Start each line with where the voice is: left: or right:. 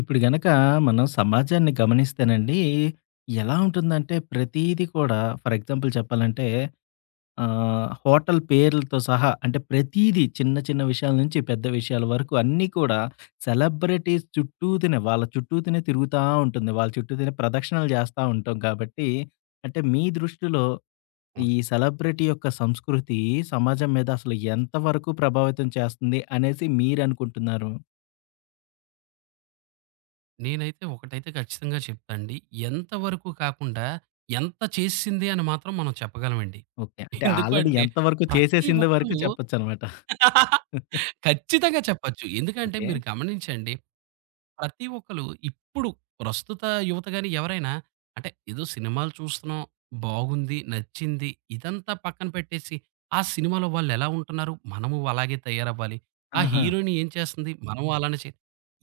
left: ఇప్పుడు గనక మనం సమాజాన్ని గమనిస్తేనండి, ఎలా ఉంటుందంటే ప్రతీది కూడా ఫర్ ఎగ్జాంపుల్ చెప్పాలంటే హోటల్ పేర్లతో సహా అంటే ప్రతీది చిన్న చిన్న విషయాల నుంచి పెద్ద విషయాల వరకు అన్నీ కూడా సెలబ్రిటీస్ చుట్టూతనే వాళ్ళ చుట్టూతనే తిరుగుతా ఉంటుంది. వాళ్ళ చుట్టూతనే ప్రదక్షిణలు చేస్తా ఉంటాం కాబట్టి, అంటే మీ దృష్టిలో
right: అవును.
left: ఈ సెలబ్రిటీ యొక్క సంస్కృతి సమాజం మీద అసలు ఎంతవరకు ప్రభావితం చేస్తుంది అనేసి మీరనుకుంటున్నారు?
right: నేనైతే ఒకటైతే ఖచ్చితంగా చెప్తా అండి. ఎంతవరకు కాకుండా, ఎంత చేసింది అని మాత్రం మనం చెప్పగలమండి.
left: ఓకే. అంటే
right: ఎందుకు
left: ఆల్రెడీ
right: అంటే,
left: ఎంత వరకు
right: ప్రతి
left: చేసేసింది వరకు
right: ఒక్కళ్ళు
left: చెప్పొచ్చనమాట.
right: ఖచ్చితంగా చెప్పొచ్చు. ఎందుకంటే
left: ఓకే.
right: మీరు గమనించండి, ప్రతి ఒక్కళ్ళు ఇప్పుడు ప్రస్తుత యువత గాని ఎవరైనా అంటే ఏదో సినిమాలు చూస్తున్నాం, బాగుంది, నచ్చింది ఇదంతా పక్కన పెట్టేసి, ఆ సినిమాలో వాళ్ళెలా ఉంటున్నారు, మనము అలాగే తయారవ్వాలి. ఆ
left: ఆహా!
right: హీరోయిన్ ఏం చేస్తుంది, మనం అలానే చే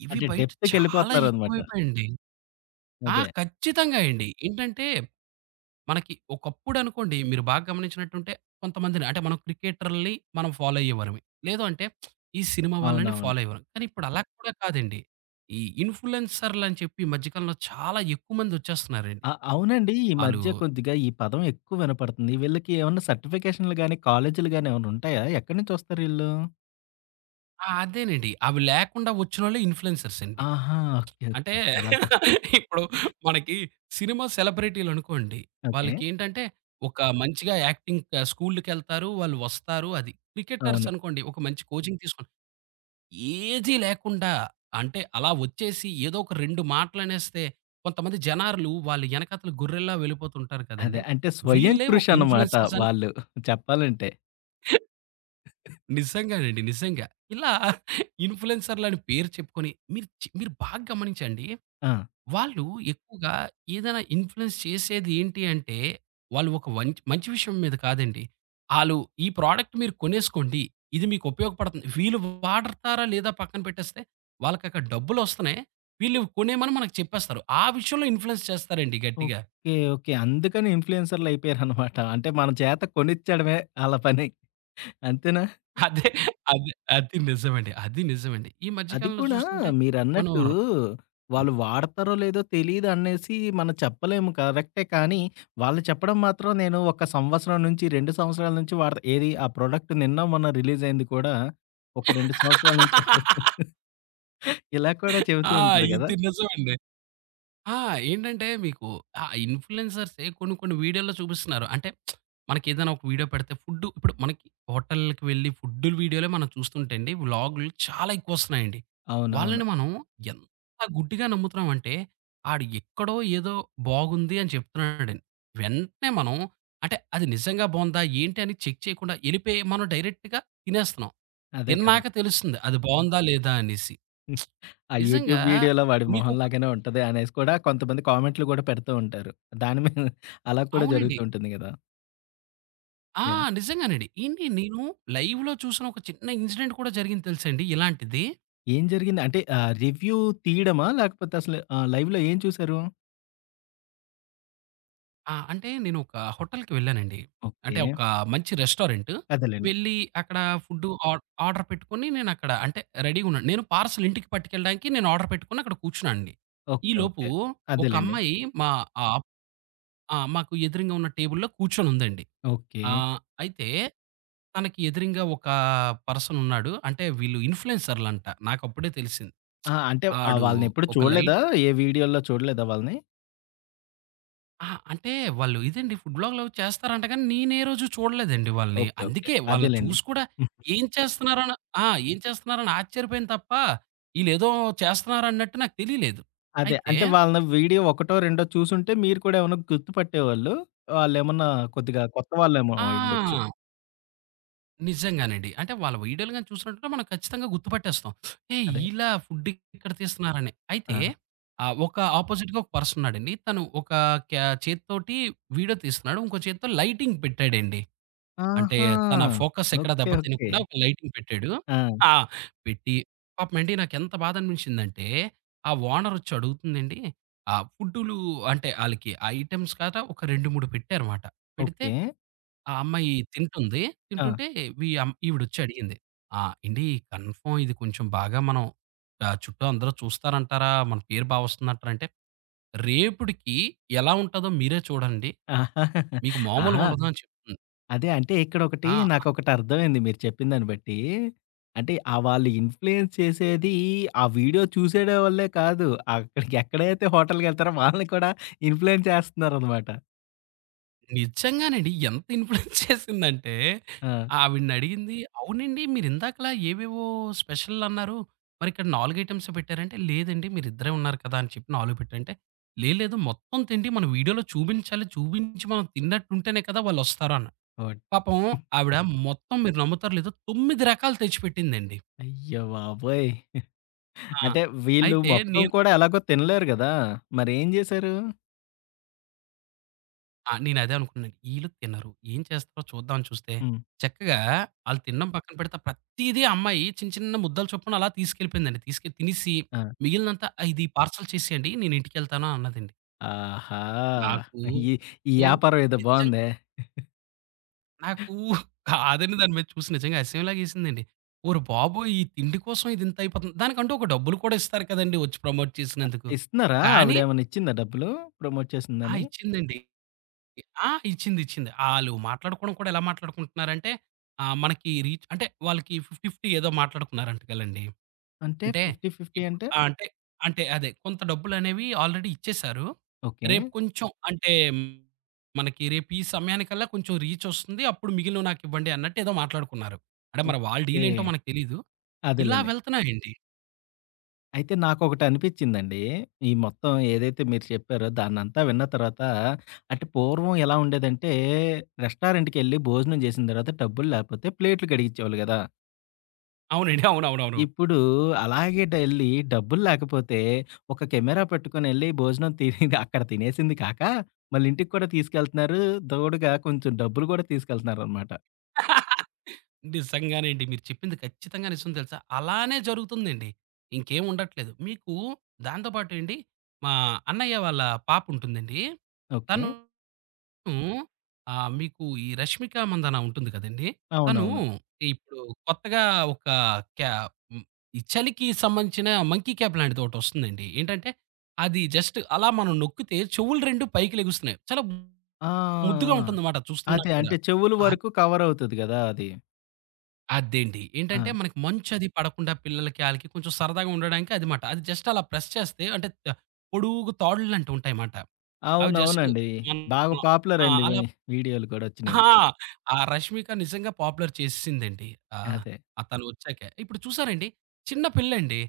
right: ఇవి
left: అంటే
right: బయట చాలా
left: డెప్త్‌కెళ్ళిపోతున్నారనమాట.
right: ఎక్కువైపోయాయండి. ఆ!
left: అదే.
right: ఖచ్చితంగా అండి. ఏంటంటే, మనకి ఒకప్పుడనుకోండి మీరు బాగా గమనించినట్టుంటే కొంతమందిని అంటే మనం క్రికెటర్‌లని ఫాలో అయ్యేవారమే. లేదు అంటే ఈ సినిమా వాళ్ళని
left: అవునవును.
right: ఫాలో అయ్యేవారం. కానీ ఇప్పుడు అలా కూడా కాదండి. ఈ ఇన్‌ఫ్లూయెన్సర్‌లని చెప్పి ఈ మధ్య కాలంలో చాలా ఎక్కువ మందొచ్చేస్తున్నారండి.
left: అవునండి. ఈ
right: ఆళ్ళు
left: మధ్య కొద్దిగా ఈ పదం ఎక్కువ వినపడుతుంది. వీళ్ళకి ఏమన్నా సర్టిఫికేషన్‌లు గాని, కాలేజీలు గాని ఏమన్నా ఉంటాయా? ఎక్కడి నుంచొస్తారు ఈళ్ళు?
right: ఆ! అదేనండి. అవి లేకుండా వచ్చినోళ్ళే ఇన్‌ఫ్లూయెన్సర్స్ అండి.
left: ఆహా! ఓకే.
right: అంటే
left: ఓకే. అలాగా.
right: ఇప్పుడు మనకి సినిమా సెలబ్రిటీలనుకోండి.
left: ఓకే.
right: వాళ్ళకేంటంటే, ఒక మంచిగా యాక్టింగ్ స్కూలుకెళ్తారు. వాళ్ళు వస్తారు అది. క్రికెటర్స్
left: అవును.
right: అనుకోండి. ఒక మంచి కోచింగ్ తీసుకొని ఏదీ లేకుండా అంటే అలా వచ్చేసి ఏదో ఒక 2 మాటలనేస్తే కొంతమంది జనాలు వాళ్ళ ఎనకాతల గొర్రెల్లా వెళ్ళిపోతుంటారు
left: అదే.
right: కదండీ!
left: అంటే స్వయం
right: వీళ్ళే ఒక
left: కృషి అనమాట
right: ఇన్‌ఫ్లుయెన్సర్స్ అని
left: వాళ్ళు చెప్పాలంటే.
right: నిజంగానండి. నిజంగా. ఇలా ఇన్‌ఫ్లుయెన్సర్‌లని పేరు చెప్పుకొని మీరు బాగా గమనించండి.
left: ఆ!
right: వాళ్ళు ఎక్కువగా ఏదైనా ఇన్‌ఫ్లూయెన్స్ చేసేది ఏంటి అంటే, వాళ్ళు ఒక మంచి విషయం మీద కాదండి. ఆళ్ళు ఈ ప్రోడక్ట్ మీరు కొనేసుకోండి. ఇది మీకు ఉపయోగపడుతుంది. వీళ్ళు వాడతారా లేదా పక్కన పెట్టేస్తే, వాళ్ళకక్కడ డబ్బులొస్తున్నాయి. వీళ్ళు కొనేయమని మనకు చెప్పేస్తారు. ఆ విషయంలో ఇన్‌ఫ్లూయెన్స్ చేస్తారండి గట్టిగా.
left: ఓకే. ఓకే. అందుకని ఇన్‌ఫ్లుయెన్సర్‌లయిపోయారనమాట. అంటే మన చేత కొనిచ్చడమే ఆళ్ళ పని. అంతేనా?
right: అదే అది అది నిజమండి. ఈ మధ్య
left: అది
right: కాలంలో
left: కూడా
right: చూస్తుంటే మనం
left: మీరన్నట్టు
right: ర్
left: వాళ్ళు వాడతారో లేదో తెలీదు అనేసి మనం చెప్పలేము కరెక్టే. కానీ వాళ్ళు చెప్పడం మాత్రం నేను ఒక సంవత్సరం నుంచి, 2 సంవత్సరాల నుంచి వాడతా. ఏది ఆ ప్రొడక్ట్ నిన్న మొన్న రిలీజ్ అయింది కూడా ఒక 2 సంవత్సరాల నుంచి వాడుతున్నా. ఇలా కూడా చెబుతూ
right: ఆ!
left: ఉంటారు గదా!
right: ఇది నిజమండి. ఆ! ఏంటంటే మీకు ఆ ఇన్‌ఫ్లుయెన్సర్సే కొన్ని కొన్ని వీడియోల్లో చూపిస్తున్నారు. అంటే మనకేదైనా ఒక వీడియో పెడితే ఫుడ్డు ఇప్పుడు మనకి హోటల్‌కి వెళ్లి ఫుడ్డు వీడియోలే మనం చూస్తుంటే అండి వ్లాగులు చాలా ఎక్కువొస్తున్నాయండి.
left: అవునవును.
right: వాళ్ళని మనం ఎంత గుడ్డిగా నమ్ముతున్నామంటే ఆడు ఎక్కడో ఏదో బాగుంది అని చెప్తున్నాడండి. వెంటనే మనం అంటే అది నిజంగా బావుందా? ఏంటి? అని చెక్ చేయకుండా ఎళ్ళిపోయి మనం డైరెక్ట్‌గా తినేస్తున్నాం.
left: అదే కదా!
right: తిన్నాక తెలుస్తుంది అది బావుందా? లేదా? అనేసి.
left: ఆ
right: నిజంగా
left: యూట్యూబ్ వీడియోలో వాడి మొహం
right: మీకొక
left: లాగానే ఉంటది అనేసి కూడా కొంతమంది కామెంట్లు గూడా పెడుతూ ఉంటారు. దాని మీద అలా కూడా
right: అవునండి.
left: జరుగుతూ ఉంటుంది గదా!
right: ఆ!
left: యాహ్!
right: నిజంగానండి. ఏంటి నేను లైవ్‌లో చూసిన ఒక చిన్న ఇన్సిడెంట్ కూడా జరిగింది తెలుసాండి ఇలాంటిది.
left: ఏం జరిగింది? అంటే రివ్యూ తీయడమా? లేకపోతే అసలు లైవ్‌లో ఏం చూసారు?
right: ఆ! అంటే నేను ఒక హోటల్‌కి వెళ్ళానండి. అంటే
left: ఓకే.
right: ఒక మంచి రెస్టారెంట్.
left: అదేలెండి.
right: వెళ్ళి అక్కడ ఫుడ్ ఆర్ ఆర్డర్ పెట్టుకొని నేనక్కడ అంటే రెడీగున్నాను. నేను పార్సెల్ ఇంటికి పట్టుకెళ్ళడానికి నేను ఆర్డర్ పెట్టుకొని అక్కడ కూర్చున్నానండి.
left: ఓకే.
right: ఈలోపు
left: ఓకే.
right: ఒక
left: అదేలెండి.
right: అమ్మాయి మా ఆహ్, ఆ! మాకు ఎదురుంగా ఉన్న టేబుల్‌లో కూర్చొనుందండి.
left: ఓకే.
right: ఆహ్, అయితే తనకి ఎదురుంగా ఒక పర్సన్ ఉన్నాడు. అంటే వీళ్ళు ఇన్‌ఫ్లుయెన్సర్‌లంట. నాకప్పుడే తెలిసింది.
left: ఆ! అంటే
right: ఆడు
left: వాళ్ళనెప్పుడు
right: ఒక లై
left: చూడలేదా? ఏ వీడియోలో చూడలేదా వాళ్ళని?
right: అహా! అంటే వాళ్ళు ఇదండి ఫుడ్ వ్లాగ్‌లు అవి చేస్తారంట గానీ, నేనే రోజు చూడలేదండి వాళ్ళని.
left: ఓకే. ఓకే.
right: అందుకే వాళ్ళని
left: అదేలెండి.
right: చూసి కూడా
left: హ్మ్.
right: ఏం చేస్తున్నారని ఆ! ఏం చేస్తున్నారని ఆశ్చర్యపోయాను తప్ప, ఈళ్ళేదో చేస్తున్నారన్నట్టు నాకు తెలియలేదు.
left: అదే.
right: అయితే
left: అంటే వాళ్ళని వీడియో ఒకటో, రెండో చూసుంటే మీరు కూడా ఏమన్నా గుర్తుపట్టేవాళ్ళు. వాళ్ళేమన్నా కొద్దిగా కొత్త వాళ్ళేమో అయ్యుండొచ్చు.
right: ఆ! నిజంగానండి. అంటే వాళ్ళ వీడియోలు గాని చూసినట్టుంటే మనం ఖచ్చితంగా గుర్తుపట్టేస్తాం. ఏయ్!
left: అదే.
right: ఈళ్ళా ఫుడ్ ఇక్కడ తీస్తున్నారని. అయితే
left: ఆ!
right: ఒక ఆపోజిట్‌గా ఒక పర్సన్ ఉన్నాడండి. తను ఒక చేత్తోటి వీడియో తీస్తున్నాడు. ఇంకో చేత్తో లైటింగ్ పెట్టాడండి. అంటే
left: ఆహా!
right: తన ఫోకస్ ఎక్కడా
left: ఓకే.
right: దెబ్బ
left: ఓకే.
right: తినకుండా ఒక లైటింగ్ పెట్టాడు.
left: ఆ!
right: ఆ! పెట్టి పాపమేంటి నాకెంత బాధనిపించిందంటే, ఆ ఓనరొచ్చి అడుగుతుందండి, ఆ ఫుడ్డులు అంటే ఆళ్ళకి ఐటెమ్స్ కాక ఒక 2, 3 పెట్టారుమాట. పెడితే
left: ఓకే.
right: ఆ అమ్మాయి తింటుంది.
left: ఆ! ఆహా!
right: తింటుంటే వి అమ్ ఈవిడొచ్చి అడిగింది. "ఆ! ఏండి కన్ఫర్మ్ ఇది కొంచెం బాగా మనం చుట్టూ అందరూ చూస్తారంటారా? మన పేరు బా వస్తుందంటారా?" అంటే, "రేపుటికి ఎలా ఉంటదో మీరే చూడండి. మీకు
left: ఆహా!
right: మామూలుగుండదు" అని చెప్తుంది.
left: అదే. అంటే ఇక్కడొకటి
right: ఆ!
left: నాకొకటర్థమైంది మీరు చెప్పిన దాన్ని బట్టి. అంటే ఆ వాళ్ళు ఇన్‌ఫ్లూయెన్స్ చేసేది ఆ వీడియో చూసేడోళ్ళే కాదు. అక్కడికి ఎక్కడైతే హోటల్‌కెళ్తారో వాళ్ళని కూడా ఇన్‌ఫ్లూయెన్స్ చేస్తున్నారనమాట.
right: నిజంగానండి. ఎంత ఇన్‌ఫ్లూయెన్స్ చేసిందంటే,
left: ఆ!
right: ఆవిడనడిగింది, "అవునండి మీరిందాకలా ఏవేవో స్పెషల్‌లన్నారు. మరిక్కడ 4 ఐటెమ్సే పెట్టారంటే" "లేదండి మీరిద్దరే ఉన్నారు కదా!" అని చెప్పి 4 పెట్టంటే, "లేదు లేదు మొత్తం తిండి మనం వీడియోలో చూపించాలి. చూపించి మనం తిన్నట్టుంటేనే కదా! వాళ్ళొస్తారు" అన్నారు.
left: ఓట్.
right: పాపం ఆవిడ మొత్తం మీరు నమ్ముతారో లేదో 9 రకాలు తెచ్చిపెట్టిందండి.
left: అయ్య బాబోయ్!
right: ఆ!
left: అంటే వీళ్ళు
right: అయితే
left: మొత్తం
right: నే
left: కూడా ఎలాగో తినలేరు గదా! మరేం జేశారు?
right: ఆ! నేనదే అనుకున్నాను. ఈళ్ళు తినరు. ఏం చేస్తారో చూద్దాం అని చూస్తే,
left: హ్మ్.
right: చక్కగా ఆళ్ళు తినడం పక్కన పెడితే ప్రతీదీ ఆ అమ్మాయి చిన్న చిన్న ముద్దల చొప్పున అలా తీసుకెళ్ళిపోయిందండి. తీసుకెళ్ళి తినేసి
left: ఆ!
right: మిగిలినంతా "ఆ! ఇది పార్సెల్ చేసేయండి. నేను ఇంటికెళ్తాను" అన్నదండి.
left: ఆహా!
right: నాకు
left: ఈ ఈ యాపారం ఏదో
right: నిజం
left: బావుందే.
right: నాకు కాదని దాని మీద చూసి నిజంగా అసహ్యం లాగేసిందండి. ఓరి బాబోయ్! ఈ తిండి కోసం ఇది ఇంత అయిపోతుంది. దానికంటూ ఒక డబ్బులు కూడా ఇస్తారు కదండీ! వచ్చి ప్రమోట్ చేసినందుకు.
left: ఇస్తున్నారా?
right: కానీ
left: ఆవిడేమన్నా ఇచ్చిందా డబ్బులు ప్రమోట్
right: ఆ!
left: చేసిందని?
right: ఇచ్చిందండి. ఆ! ఇచ్చింది. ఆళ్ళు మాట్లాడుకోవడం కూడా ఎలా మాట్లాడుకుంటున్నారంటే, మనకి రీచ్ అంటే వాళ్ళకి 50, 50 ఏదో మాట్లాడుకున్నారంట కలండీ.
left: అంటే
right: అంటే
left: 50, 50
right: ఇప్పుడు
left: అంటే?
right: ఆ! అంటే, అంటే అదే కొంత డబ్బులనేవి ఆల్రెడీ ఇచ్చేశారు.
left: ఓకే.
right: రేపు కొంచెం అంటే మనకి రేపు ఈ సమయానికల్లా కొంచెం రీచ్ వస్తుంది. అప్పుడు మిగిలినవి నాకివ్వండి అన్నట్టు ఏదో మాట్లాడుకున్నారు. అంటే మరి వాళ్ళ
left: ఓకే.
right: డీల్ ఏంటో మనకు తెలీదు. ఇలా
left: అదేలెండి.
right: వెళ్తున్నాయండి.
left: అయితే నాకొకటనిపిచ్చిందండి. ఈ మొత్తం ఏదైతే మీరు చెప్పారో దాన్నంతా విన్న తర్వాత అంటే పూర్వం ఎలా ఉండేదంటే రెస్టారెంట్‌కెళ్ళి భోజనం జేసిన తర్వాత డబ్బులు లేకపోతే ప్లేట్లు కడిగిచ్చేవాళ్ళు గదా!
right: అవునండి. అవునవునవును.
left: ఇప్పుడు అలాగే డెళ్లి డబ్బులు లేకపోతే ఒక కెమెరా పెట్టుకొనెళ్లి భోజనం తినేది అక్కడ తినేసింది కాక మళ్ళీ ఇంటికి కూడా తీసుకెళ్తున్నారు. తోడుగా కొంచెం డబ్బులు గూడా తీసుకెళ్తున్నారనమాట.
right: నిజంగానండి. మీరు చెప్పింది ఖచ్చితంగా నిజం తెలుసా! అలానే జరుగుతుందండి. ఇంకేం ఉండట్లేదు. మీకు దాంతో పాటండి మా అన్నయ్య వాళ్ళ పాపుంటుందండి.
left: ఓకే.
right: తను మీకు ఈ 'రష్మిక మందాన' ఉంటుంది కదండీ! తను
left: అవునవును.
right: ఇప్పుడు కొత్తగా ఒక క్యా హ్మ్. ఈ చలికి సంబంధించిన మంకీ క్యాప్ లాంటిదొకటొస్తుందండి. ఏంటంటే అది జస్ట్ అలా మనం నొక్కితే చెవులు 2 పైకి లెగుస్తున్నాయి. చాలా
left: ఆ! ఆ!
right: ముద్దుగా
left: ఆ!
right: ఉంటుందన్నమాట చూస్తున్నా
left: అదే.
right: కూడా.
left: అంటే చెవుల వరకు కవరవుతది గదా! అది.
right: అదేండి.
left: ఆ!
right: ఏంటంటే మనకి మంచది పడకుండా పిల్లలకి ఆళ్ళకి కొంచెం సరదాగా ఉండడానికి అది మాట. అది జస్ట్ అలా ప్రెస్ చేస్తే అంటే త పొడుగు తాడుల్లాంటివి ఉంటాయన్నమాట. అవి జస్ట్
left: అవునవునండి.
right: మనం
left: బాగా పాపులర్
right: ఆ!
left: అయింది
right: అలా
left: వీడియోలు కూడా వచ్చినయి.
right: ఆ! ఆ 'రష్మిక' నిజంగా పాపులర్ చేసేసిందండి. ఆహ్,
left: అదే.
right: ఆ తను వచ్చాకే. ఇప్పుడు చూసారండి చిన్న పిల్లండి.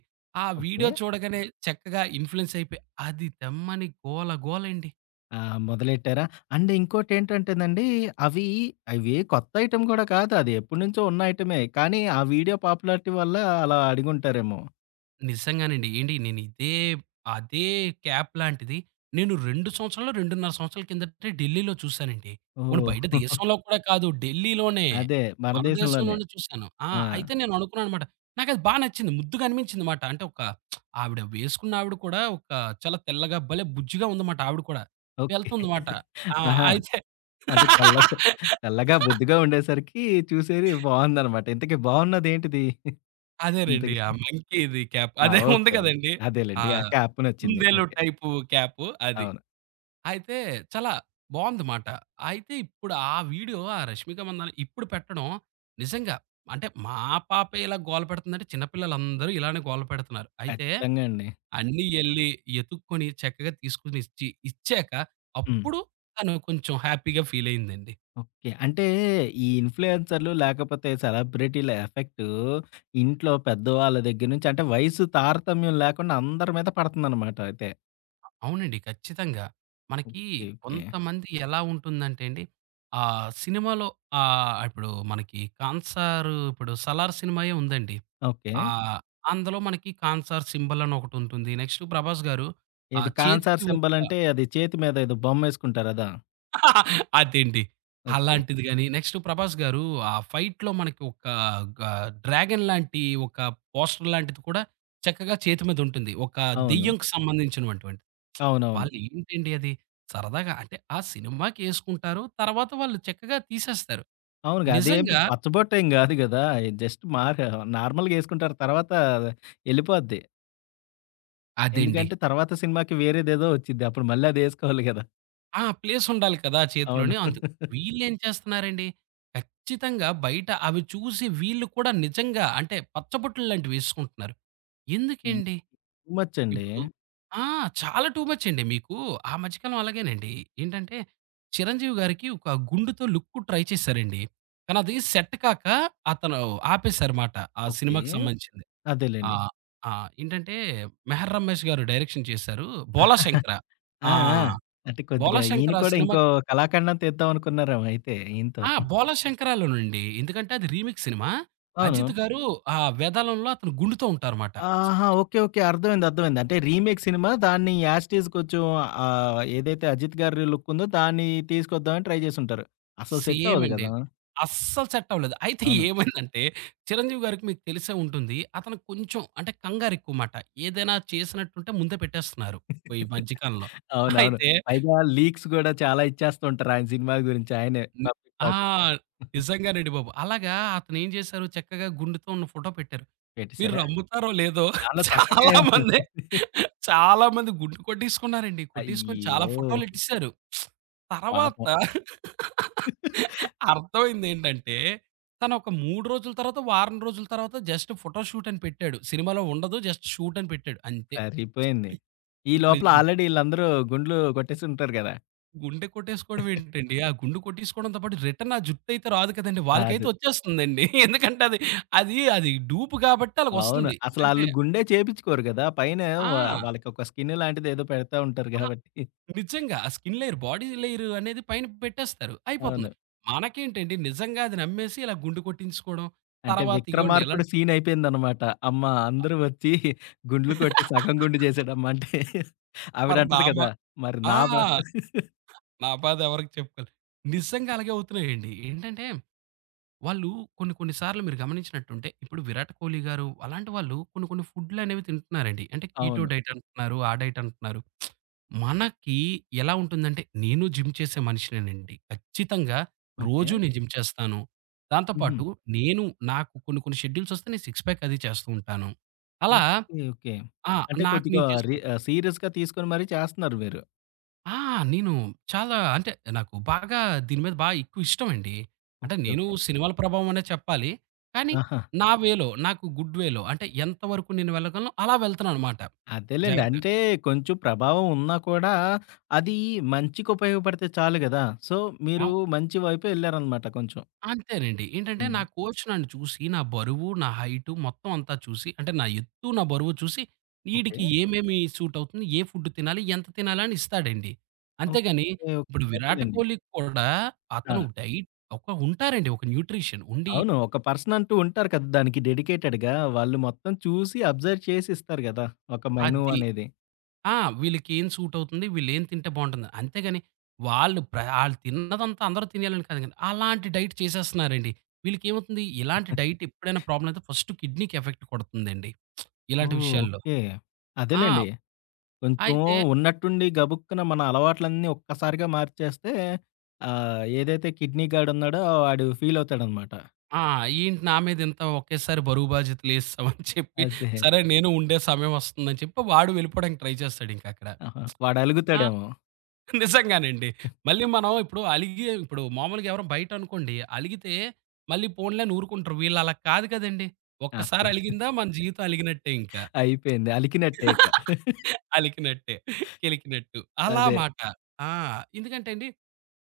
right: ఆ
left: ఓకే.
right: వీడియో చూడగానే చక్కగా ఇన్‌ఫ్లూయెన్స్ అయిపోయి అది తెమ్మని గోల గోలండి.
left: ఆ! మొదలెట్టారా? అండ్ ఇంకోటేంటంటేనండి అవి అవి కొత్త ఐటెమ్ గూడా కాదు. అది ఎప్పటినుంచో ఉన్న ఐటెమే. కానీ ఆ వీడియో పాపులారిటీ వల్ల అలా అడిగుంటారేమో.
right: నిజంగానండి. ఏండి నేను ఇదే అదే క్యాప్ లాంటిది నేను 2 సంవత్సరాలో, 2.5 సంవత్సరాల కిందటే ఢిల్లీలో చూసానండి. పోనీ
left: ఓహ్!
right: బయట దేశంలో కూడా కాదు ఢిల్లీలోనే.
left: అదే మన
right: మన
left: దేశంలోనే.
right: దేశంలోనే చూసాను. ఆ!
left: ఆ!
right: అయితే నేను అనుకున్నాననమాట. నాకది బా నచ్చింది. ముద్దుగా అనిపించింది మాట. అంటే ఒక ఆవిడ కూడా ఒక చాలా తెల్లగా భలే బుజ్జిగా ఉందమాట ఆవిడ కూడా.
left: ఓకే.
right: వెళ్తుందమాట. ఆ!
left: ఆహా!
right: అయితే
left: అంటే తెల్లగా తెల్లగా బొద్దుగా ఉండేసరికి చూసేది బావుందనమాట. ఇంతకీ బావున్నదేంటిది?
right: అదేనండి.
left: ఇంతకీ
right: ఆ మంకీది క్యాప్
left: ఆ!
right: అదే ఉంది
left: ఓకే. ఓకే.
right: కదండీ! ఆ
left: అదేలెండి. ఆ క్యాప్ నచ్చింది.
right: కుందేలు
left: ఓకే.
right: టైపు క్యాపు అది.
left: అవును.
right: అయితే చాలా బావుంది మాట. అయితే ఇప్పుడు ఆ వీడియో ఆ 'రష్మిక మందన' ఇప్పుడు పెట్టడం నిజంగా అంటే మా పాపే ఇలా గోల పెడుతుందంటే చిన్న పిల్లలందరూ ఇలానే గోల పెడుతున్నారు. అయితే
left: ఖచ్చితంగా అండి.
right: అన్నీ ఎళ్లి ఎతుక్కొని చక్కగా తీసుకొని ఇచ్చాక
left: హ్మ్.
right: అప్పుడు తను కొంచెం హ్యాపీగా ఫీల్ అయిందండి.
left: ఓకే. అంటే ఈ ఇన్‌ఫ్లుయెన్సర్‌లు లేకపోతే సెలబ్రిటీల ఎఫెక్టు ఇంట్లో పెద్దవాళ్ళ దగ్గర నుంచి అంటే వయసు తారతమ్యం లేకుండా అందరి మీద పడుతుందనమాట అయితే.
right: అవునండి. ఖచ్చితంగా. మనకి
left: ఓకే. ఓకే.
right: కొంతమంది ఎలా ఉంటుందంటే అండి ఆ సినిమాలో ఇప్పుడు మనకి 'కాన్సార్' ఇప్పుడు 'సలార్' సినిమాయే ఉందండి.
left: ఓకే.
right: ఆహ్, అందులో మనకి 'కాన్సార్ సింబల్' అని ఒకటుంటుంది. నెక్స్ట్ 'ప్రభాస్' గారు ఆ
left: ఇది కాన్సార్
right: చేతికి
left: సింబల్
right: ఒక
left: అంటే అది చేతి మీద ఏదో బొమ్మేసుకుంటారు అదా?
right: అదేండి
left: ఓకే.
right: అలాంటిది గాని, నెక్స్ట్ 'ప్రభాస్' గారు ఆ ఫైట్‌లో మనకి ఒక గ డ్రాగన్ లాంటి ఒక పోస్టర్ లాంటిది కూడా చక్కగా చేతి మీద ఉంటుంది. ఒక
left: అవును.
right: దెయ్యంకి సంబంధించినటువంటి.
left: అవునవును.
right: వాళ్ళు ఏంటండి అది సరదాగా అంటే ఆ సినిమాకేసుకుంటారు. తర్వాత వాళ్ళు చక్కగా తీసేస్తారు.
left: అవునుగా అదేం
right: నిజంగా
left: పచ్చబొట్టేం గాదు గదా! జస్ట్ మార్ నార్మల్‌గా ఏసుకుంటారు. తర్వాత ఎళ్ళిపోద్ది.
right: అదండి.
left: ఎందుకంటే తర్వాత సినిమాకి వేరేదేదో వచ్చిద్ది. అప్పుడు మళ్ళీ అదేసుకోవాలి గదా!
right: ఆ! ప్లేసుండాలి కదా!
left: అవును.
right: చేతిలోని. అందుకు వీళ్ళేం చేస్తున్నారండి, ఖచ్చితంగా బయట అవి చూసి వీళ్ళు కూడా నిజంగా అంటే పచ్చబొట్లు లాంటివి ఏసుకుంటున్నారు. ఎందుకండి?
left: టూ మచ్ అండి.
right: ఇప్పుడు ఆ! చాలా టూ మచ్ అండి. మీకు ఆ మధ్యకాలం అలాగేనండి. ఏంటంటే 'చిరంజీవి' గారికి ఒక గుండుతో లుక్ ట్రై చేశారండి. కానీ అది సెట్ కాక అతను ఆపేశారుమాట. ఆ
left: ఓకే.
right: సినిమాకి సంబంధించింది. ఆ!
left: అదేలెండి.
right: ఆ! ఏంటంటే 'మెహర్ రమేష్' గారు డైరెక్షన్ చేశారు. 'భోలా శంకర'.
left: ఆ!
right: ఆ!
left: ఆ! అంటే కొద్దిగా
right: 'భోలా
left: ఈయన
right: శంకర్' ఆ
left: కూడా ఇంకో
right: సినిమాకి
left: కళాఖండం తీద్దామనుకున్నారేమో అయితే ఈయనతో.
right: 'బోల శంకరా'లోనండి. ఎందుకంటే అది రీమేక్ సినిమా.
left: అవును.
right: అజిత్ గారు ఆ వెదలంలో అతను గుండుతో ఉంటారుమాట.
left: ఆహా!
right: అంటే
left: ఓకే. ఓకే. అర్థమైంది. అర్థమైంది. అంటే రీమేక్ సినిమా దాన్ని యాజ్ టీజ్ కొంచెం ఏదైతే 'అజిత్' గారి లుక్ ఉందో దాన్ని తీసుకొద్దామని ట్రై చేసుంటారు. అసలు సెట్
right: సేమ్
left: అవ్వదు
right: అండి.
left: కదా!
right: అస్సలు సెట్ అవ్వలేదు. అయితే
left: అవును.
right: ఏమైందంటే చిరంజీవి గారికి మీకు తెలిసే ఉంటుంది. అతనికి కొంచెం అంటే కంగారెక్కువమాట. ఏదైనా చేసినట్టుంటే ముందే పెట్టేస్తున్నారు. ఈ మధ్య కాలంలో.
left: అవునవును.
right: అయితే
left: పైగా లీక్స్ గూడా చాలా ఇచ్చేస్తూ ఉంటారు ఆయన సినిమాల గురించి ఆయనే
right: హ్మ్.
left: పబ్లిక్
right: ఆ!
left: టాక్ మీద.
right: నిజంగానండి బాబు. అలాగా అతనేం చేశారు చక్కగా గుండుతో ఉన్న ఫోటో పెట్టారు. మీరు
left: పెట్టేసారా?
right: నమ్ముతారో లేదో
left: దానిలో చక్కగా ఏముంది?
right: చాలామంది, చాలామంది గుండు కొట్టేసుకున్నారండి. కొట్టేసుకొని చాలా
left: అయ్యో!
right: ఫోటోలు ఎట్టేసారు. తర్వాత
left: పాపం.
right: అర్థమైందేంటంటే, తను ఒక 3 రోజుల తర్వాత, వారం రోజుల తర్వాత జస్ట్ ఫోటో షూట్ అని పెట్టాడు. సినిమాలో ఉండదు. జస్ట్ షూట్ అని పెట్టాడు అంతే.
left: సరిపోయింది. ఈ
right: ఇప్పుడు ఈ
left: లోపల
right: జు
left: ఆల్రెడీ ఈళ్ళందరూ గుండ్లు కొట్టేసి ఉంటారు గదా!
right: గుండె కొట్టేసుకోవడం ఏంటండి? ఆ గుండు కొట్టేసుకోవడంతో పాటు రిటర్న్ ఆ జుట్టయితే రాదు కదండీ!
left: రాదు.
right: వాళ్ళకైతే వచ్చేస్తుందండి. ఎందుకంటే అది డూప్ కాబట్టి
left: అవును.
right: ఆళ్ళకొస్తుంది.
left: అసలు
right: ఏంటంటే
left: ఆళ్ళు గుండే చేపించుకోరు గదా! పైన వ
right: ఆ!
left: వాళ్ళకొక స్కిన్ లాంటిది ఏదో పెడతా ఉంటారు
right: ఆ!
left: గాబట్టి.
right: నిజంగా. ఆ స్కిన్ లేయర్, బాడీ లేయర్ అనేది పైన పెట్టేస్తారు. అయిపోతుంది.
left: అవును.
right: మనకేంటండి నిజంగా అది నమ్మేసి ఇలా గుండు కొట్టించుకోవడం.
left: అంటే
right: తర్వాత ఇగోండి ఇలా
left: 'విక్రమార్కుడు' సీన్ అయిపోయిందనమాట. అమ్మ! అందరూ వచ్చి గుండ్లు కొట్టి సగం గుండు చేసాడమ్మా అంటే
right: మరి
left: ఆవిడంటది
right: నామ
left: కదా! మరి
right: ఆ!
left: నా బ
right: నా బాధ ఎవరికి చెప్పుకోవాలి. నిజంగా అలాగే అవుతున్నాయండి. ఏంటంటే వాళ్ళు కొన్ని కొన్ని సార్లు మీరు గమనించినట్టుంటే, ఇప్పుడు 'విరాట్ కోహ్లీ' గారు అలాంటి వాళ్ళు కొన్ని కొన్ని ఫుడ్‌లనేవి తింటున్నారండి. అంటే కీటో
left: అవును.
right: డైట్ అంటున్నారు, ఆ డైట్ అంటున్నారు. మనకి ఎలా ఉంటుందంటే, నేను జిమ్ చేసే మనిషినేనండి. ఖచ్చితంగా
left: ఓకే.
right: రోజూ నేను జిమ్ చేస్తాను. దాంతో
left: హుహు.
right: పాటు నేను నాకు కొన్ని కొన్ని షెడ్యూల్స్ వస్తే నేను సిక్స్ ప్యాక్ అది చేస్తూ ఉంటాను. అలా
left: ఓకే. ఓకే.
right: ఆ!
left: అంటే
right: నాకు
left: కొద్దిగా
right: నేను చేసుకుంటాను.
left: సీరియస్‌గా తీసుకొని మరీ చేస్తున్నారు మీరు.
right: ఆ! నేను చాలా అంటే నాకు బాగా దీని మీద బాగా ఎక్కువ ఇష్టమండి. అంటే
left: ఓకే.
right: నేను
left: ఓకే.
right: సినిమాల ప్రభావం అనే చెప్పాలి. కానీ
left: ఆహా!
right: నా వేలో నాకు గుడ్ వేలో అంటే ఎంతవరకు నేను వెళ్ళగలను అలా వెళ్తున్నాననమాట
left: అదేలెండి.
right: జాగ్రత్తగా.
left: అంటే కొంచెం ప్రభావం ఉన్నా కూడా అది మంచికి ఉపయోగపడితే చాలు గదా! సో, మీరు
right: అవ్
left: మంచి వైపే ఎళ్లారనమాట కొంచెం.
right: అంతేనండి. ఏంటంటే
left: హ్మ్.
right: నా కోచ్ నన్ను చూసి నా బరువు, నా హైటు మొత్తం అంతా చూసి అంటే నా ఎత్తు, నా బరువు చూసి
left: ఓకే.
right: ఈడికి ఏమేమి సూట్ అవుతుంది, ఏ ఫుడ్ తినాలి, ఎంత తినాలి అని ఇస్తాడండి.
left: ఓకే.
right: అంతేగాని
left: ఓకే.
right: ఇప్పుడు 'విరాట్
left: అదేలెండి.
right: కోహ్లీకి' కూడా
left: ఆ!
right: అతను డైట్ ఒక ఉంటారండి ఒక న్యూట్రిషన్ ఉండి
left: అవును. ఒక పర్సన్ అంటూ ఉంటారు కదా! దానికి డెడికేటెడ్‌గా. వాళ్ళు మొత్తం చూసి అబ్జర్వ్ చేసి ఇస్తారు గదా! ఒక మెను
right: అది
left: అనేది.
right: ఆ! వీళ్ళకేం సూట్ అవుతుంది, వీళ్ళేం తింటే బావుంటుంది. అంతేగాని వాళ్ళు ప్ర ఆళ్ళు తిన్నదంతా అందరూ తినేయాలని కాదు గాని, అలాంటి డైట్ చేసేస్తున్నారండి. వీళ్ళకేమవుతుంది, ఇలాంటి డైట్ ఎప్పుడైనా ప్రాబ్లమ్ అయితే ఫస్ట్ కిడ్నీకి ఎఫెక్ట్ కొడుతుందండి. ఇలాంటి
left: ఓహ్!
right: విషయాల్లో.
left: ఓకే.
right: ఆ!
left: అదేలెండి. కొంచెం
right: అయితే
left: ఉన్నట్టుండి గబుక్కున మన అలవాట్లన్నీ ఒక్కసారిగా మార్చేస్తే ఏదైతే కిడ్నీ గాడున్నాడో వాడు ఫీల్ అవుతాడనమాట.
right: ఆ! ఏంటి నా మీద ఇంత ఒకేసారి బరువు బాధ్యతలేసేసావు అని చెప్పి,
left: అదే.
right: సరే నేను ఉండే సమయం వస్తుందని చెప్పి వాడు వెళ్ళిపోవడానికి ట్రై చేస్తాడింకక్కడ.
left: ఆహా!
right: ఆ!
left: వాడలుగుతాడేమో.
right: నిజంగానండి. మళ్ళీ మనం ఇప్పుడు అలిగి ఇప్పుడు మామూలుగా ఎవరైనా బయటనుకోండి, అలిగితే మళ్ళీ పోన్లే అని ఊరుకుంటారు. వీళ్ళలా కాదు కదండీ!
left: అసలు
right: ఒక్కసారి అలిగిందా మన జీవితం అలిగినట్టే ఇంకా.
left: అయిపోయింది. అలికినట్టే ఇక.
right: అలికినట్టే. కెలికినట్టు. అలా
left: అదే.
right: మాట. ఆ! ఎందుకంటే అండి,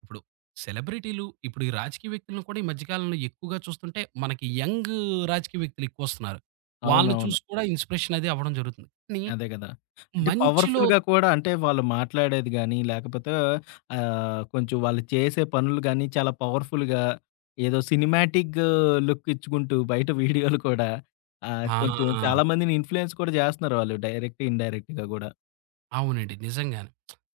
right: ఇప్పుడు సెలబ్రిటీలు, ఇప్పుడు ఈ రాజకీయ వ్యక్తులను కూడా ఈ మధ్య కాలంలో ఎక్కువగా చూస్తుంటే, మనకి యంగ్ రాజకీయ వ్యక్తులు ఎక్కువొస్తున్నారు. వాళ్ళని
left: అవునవును.
right: చూసి కూడా ఇన్‌స్పిరేషన్ అది అవ్వడం జరుగుతుంది. కానీ
left: అదే కదా! అంటే
right: మంచిలో
left: పవర్‌ఫుల్‌గా కూడా అంటే వాళ్ళు మాట్లాడేది గాని, లేకపోతే కొంచెం వాళ్ళు చేసే పనులు గాని చాలా పవర్‌ఫుల్‌గా ఏదో సినిమాటిక్ లుక్ ఇచ్చుకుంటూ బయట వీడియోలు కూడా కొంచెం చాలా
right: ఆ!
left: మందిని ఇన్‌ఫ్లుయెన్స్ కూడా చేస్తున్నారు వాళ్ళు డైరెక్ట్, ఇన్‌డైరెక్ట్‌గా గూడా.
right: అవునండి. నిజంగానే.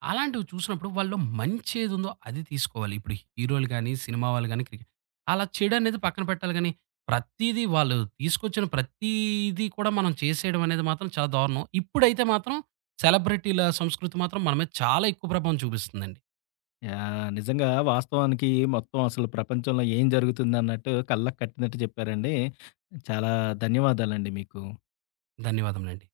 right: అలాంటివి చూసినప్పుడు వాళ్ళు మంచేదుందో అది తీసుకోవాలి. ఇప్పుడు హీరోలు గాని, సినిమా వాళ్ళు గాని క్రికెట్ అలా చెడనేది పక్కన పెట్టాలి గానీ, ప్రతీదీ వాళ్ళు తీసుకొచ్చిన ప్రతీది కూడా మనం చేసేయడం అనేది మాత్రం చాలా దారుణం. ఇప్పుడైతే మాత్రం సెలబ్రిటీల సంస్కృతి మాత్రం మన మీద చాలా ఎక్కువ ప్రభావం చూపిస్తుందండి.
left: యాహ్! నిజంగా వాస్తవానికి మొత్తం అసలు ప్రపంచంలో ఏం జరుగుతుందన్నట్టు కళ్ళకి కట్టినట్టు చెప్పారండి. చాలా ధన్యవాదాలండి మీకు.
right: ధన్యవాదములండి.